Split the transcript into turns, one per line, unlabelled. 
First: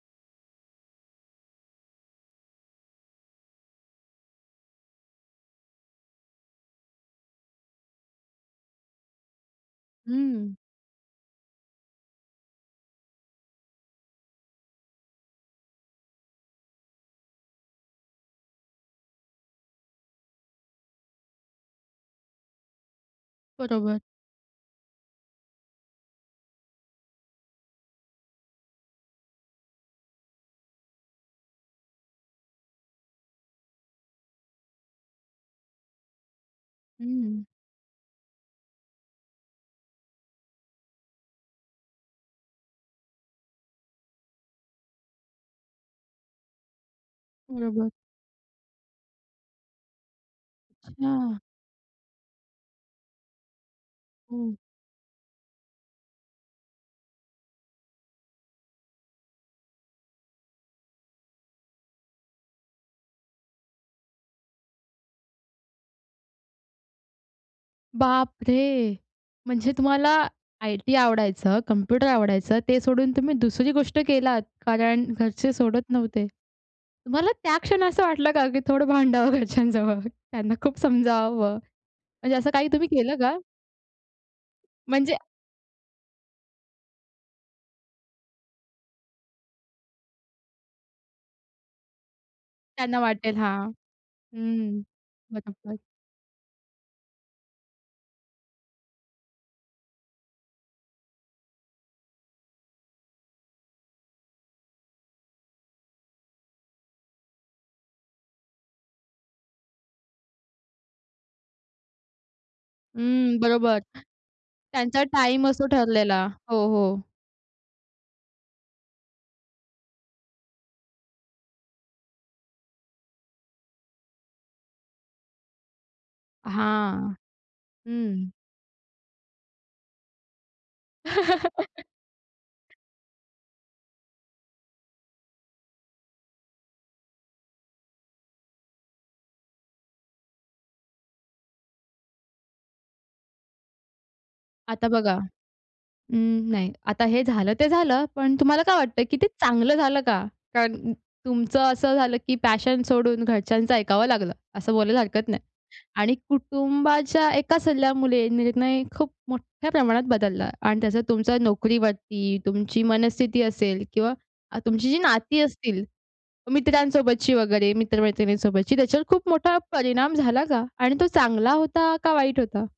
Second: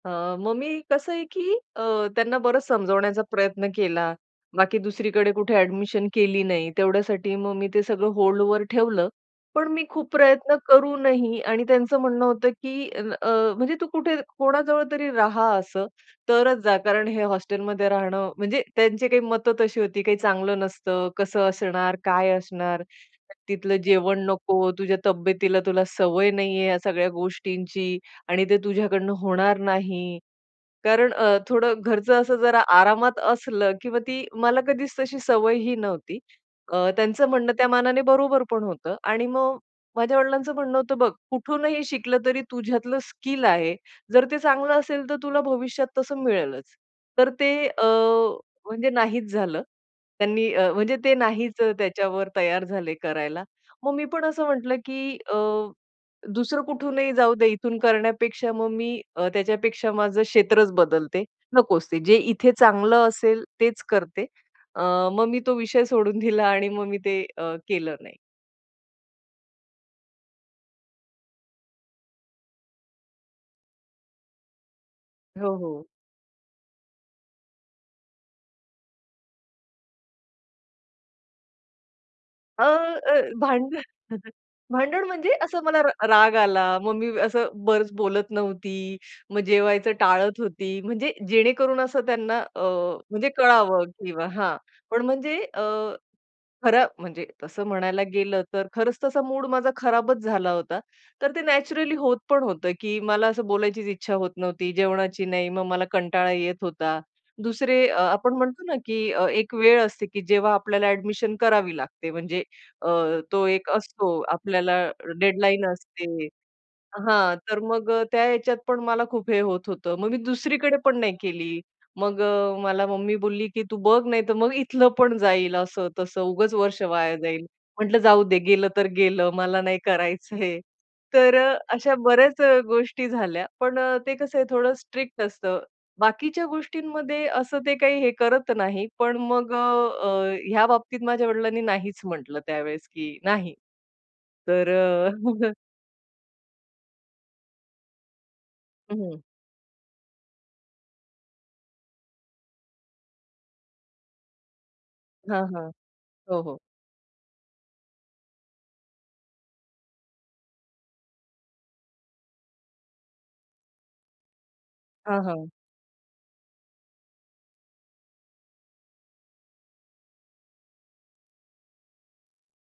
अ, मग मी कसं आहे की अ, त्यांना बरंच समजावण्याचा प्रयत्न केला, बाकी दुसरीकडे कुठे अ‍ॅडमिशन केली नाही. तेवढ्यासाठी मग मी ते सगळं होल्डवर ठेवलं. पण मी खूप
हं.
प्रयत्न करूनही आणि त्यांचं म्हणणं होतं, की अन् अ, म्हणजे, "तू कुठे कोणाजवळ तरी राहा" असं, "तरच जा, कारण हे हॉस्टेलमध्ये राहणं," म्हणजे त्यांची काही मतं तशी होती, "काही चांगलं नसतं, कसं असणार, काय असणार. तिथलं
बरोबर.
जेवण नको, तुझ्या तब्येतीला तुला सवय नाहीये ह्या सगळ्या गोष्टींची आणि ते तुझ्याकडून होणार नाही," कारण अ, थोडं घरचं असं जरा आरामात असलं किंवा ती मला कधीच तशी सवयही नव्हती. अ, त्यांचं
हं.
म्हणणं त्या मानाने बरोबर पण होतं आणि मग माझ्या वडिलांचं म्हणणं होतं, "बघ कुठूनही शिकलं तरी तुझ्यातलं स्किल आहे, जर ते चांगलं असेल, तर तुला भविष्यात तसं मिळेलच." तर ते अ,
बरोबर.
म्हणजे नाहीच झालं. त्यांनी अ, म्हणजे ते
अच्छा.
नाहीच अ, त्याच्यावर तयार झाले करायला. मग मी पण असं
हं.
म्हटलं की अ, दुसरं कुठूनही जाऊदे इथून करण्यापेक्षा मग मी अ, त्याच्यापेक्षा माझं क्षेत्रच बदलते. नकोच ते. जे इथे चांगलं असेल तेच करते. अ, मग मी तो विषय सोडून दिला आणि मग मी ते अ, केलं नाही.
बापरे! म्हणजे तुम्हाला आय-टी आवडायचं, कंम्प्युटर आवडायचं, ते सोडून तुम्ही दुसरी गोष्ट केलात, कारण घरचे
हो,
सोडत
हो.
नव्हते. तुम्हाला त्या क्षण असं वाटलं का की थोडं भांडावं घरच्यांजवळ, त्यांना खूप समजवावं. म्हणजे असं
अ,
काही तुम्ही केलं
अ,
का?
भांडण भांडण
म्हणजे
म्हणजे असं मला र राग आला, मग मी असं बरंच बोलत नव्हती, मग जेवायचं टाळत होती, म्हणजे जेणेकरून असं त्यांना अ,
त्यांना
म्हणजे
वाटेल हां.
कळावं किंवा हां,
हं.
पण म्हणजे अ,
बरोबर.
खरं म्हणजे तसं म्हणायला गेलं तर खरंच तसा मूड माझा खराबच झाला होता. तर ते नॅचरली होत पण होतं की मला असं बोलायचीच इच्छा होत नव्हती, जेवणाची नाही, मग मला कंटाळा येत होता. दुसरे अ, आपण म्हणतो ना की अ, एक वेळ असते की जेव्हा आपल्याला अ‍ॅडमिशन करावी लागते म्हणजे अ,
हं,
तो एक
बरोबर.
असतो आपल्याला
त्यांचा टाईम
डेडलाईन
असतो ठरलेला.
असते
हो, हो.
हां, तर मग अ, त्या ह्याच्यात पण मला खूप हे होत होतं. मग मी दुसरीकडे पण नाही केली. मग अ, मला मम्मी बोलली की "तू बघ, नाही तर मग इथलं पण जाईल." असं, तसं "उगच वर्ष
हां.
वाया जाईल." म्हटलं,
हं.
"जाऊदे, गेलं तर गेलं. मला नाही करायचंय." तर अ, अशा बऱ्याच अ, गोष्टी झाल्या. पण अ, ते कसं आहे थोडं स्ट्रिक्ट असतं. बाकीच्या गोष्टींमध्ये असं ते काही हे करत नाही, पण मग अ, अ, ह्या बाबतीत माझ्या वडिलांनी नाहीच म्हटलं त्यावेळेस की नाही तर
आता
अ,
बघा उम्म, नाही. आता हे झालं ते झालं, पण तुम्हाला काय वाटतं की
हं.
ते चांगलं झालं का? कारण तुमचं असं झालं की पॅशन सोडून घरच्यांचं ऐकावं लागलं असं बोलायला हरकत नाही.
हां, हां.
आणि
हो, हो.
कुटुंबाच्या एका सल्ल्यामुळे निर्णय खूप मोठ्या प्रमाणात बदलला आणि त्या तुमच्या नोकरीवरती, तुमची मनस्थिती असेल किंवा अ, तुमची जी
हां,
नाती
हां.
असतील, मित्रांसोबतची वगैरे, मित्र-मैत्रिणींसोबतची, त्याच्यावर खूप मोठा परिणाम झाला का? आणि तो चांगला होता का वाईट होता?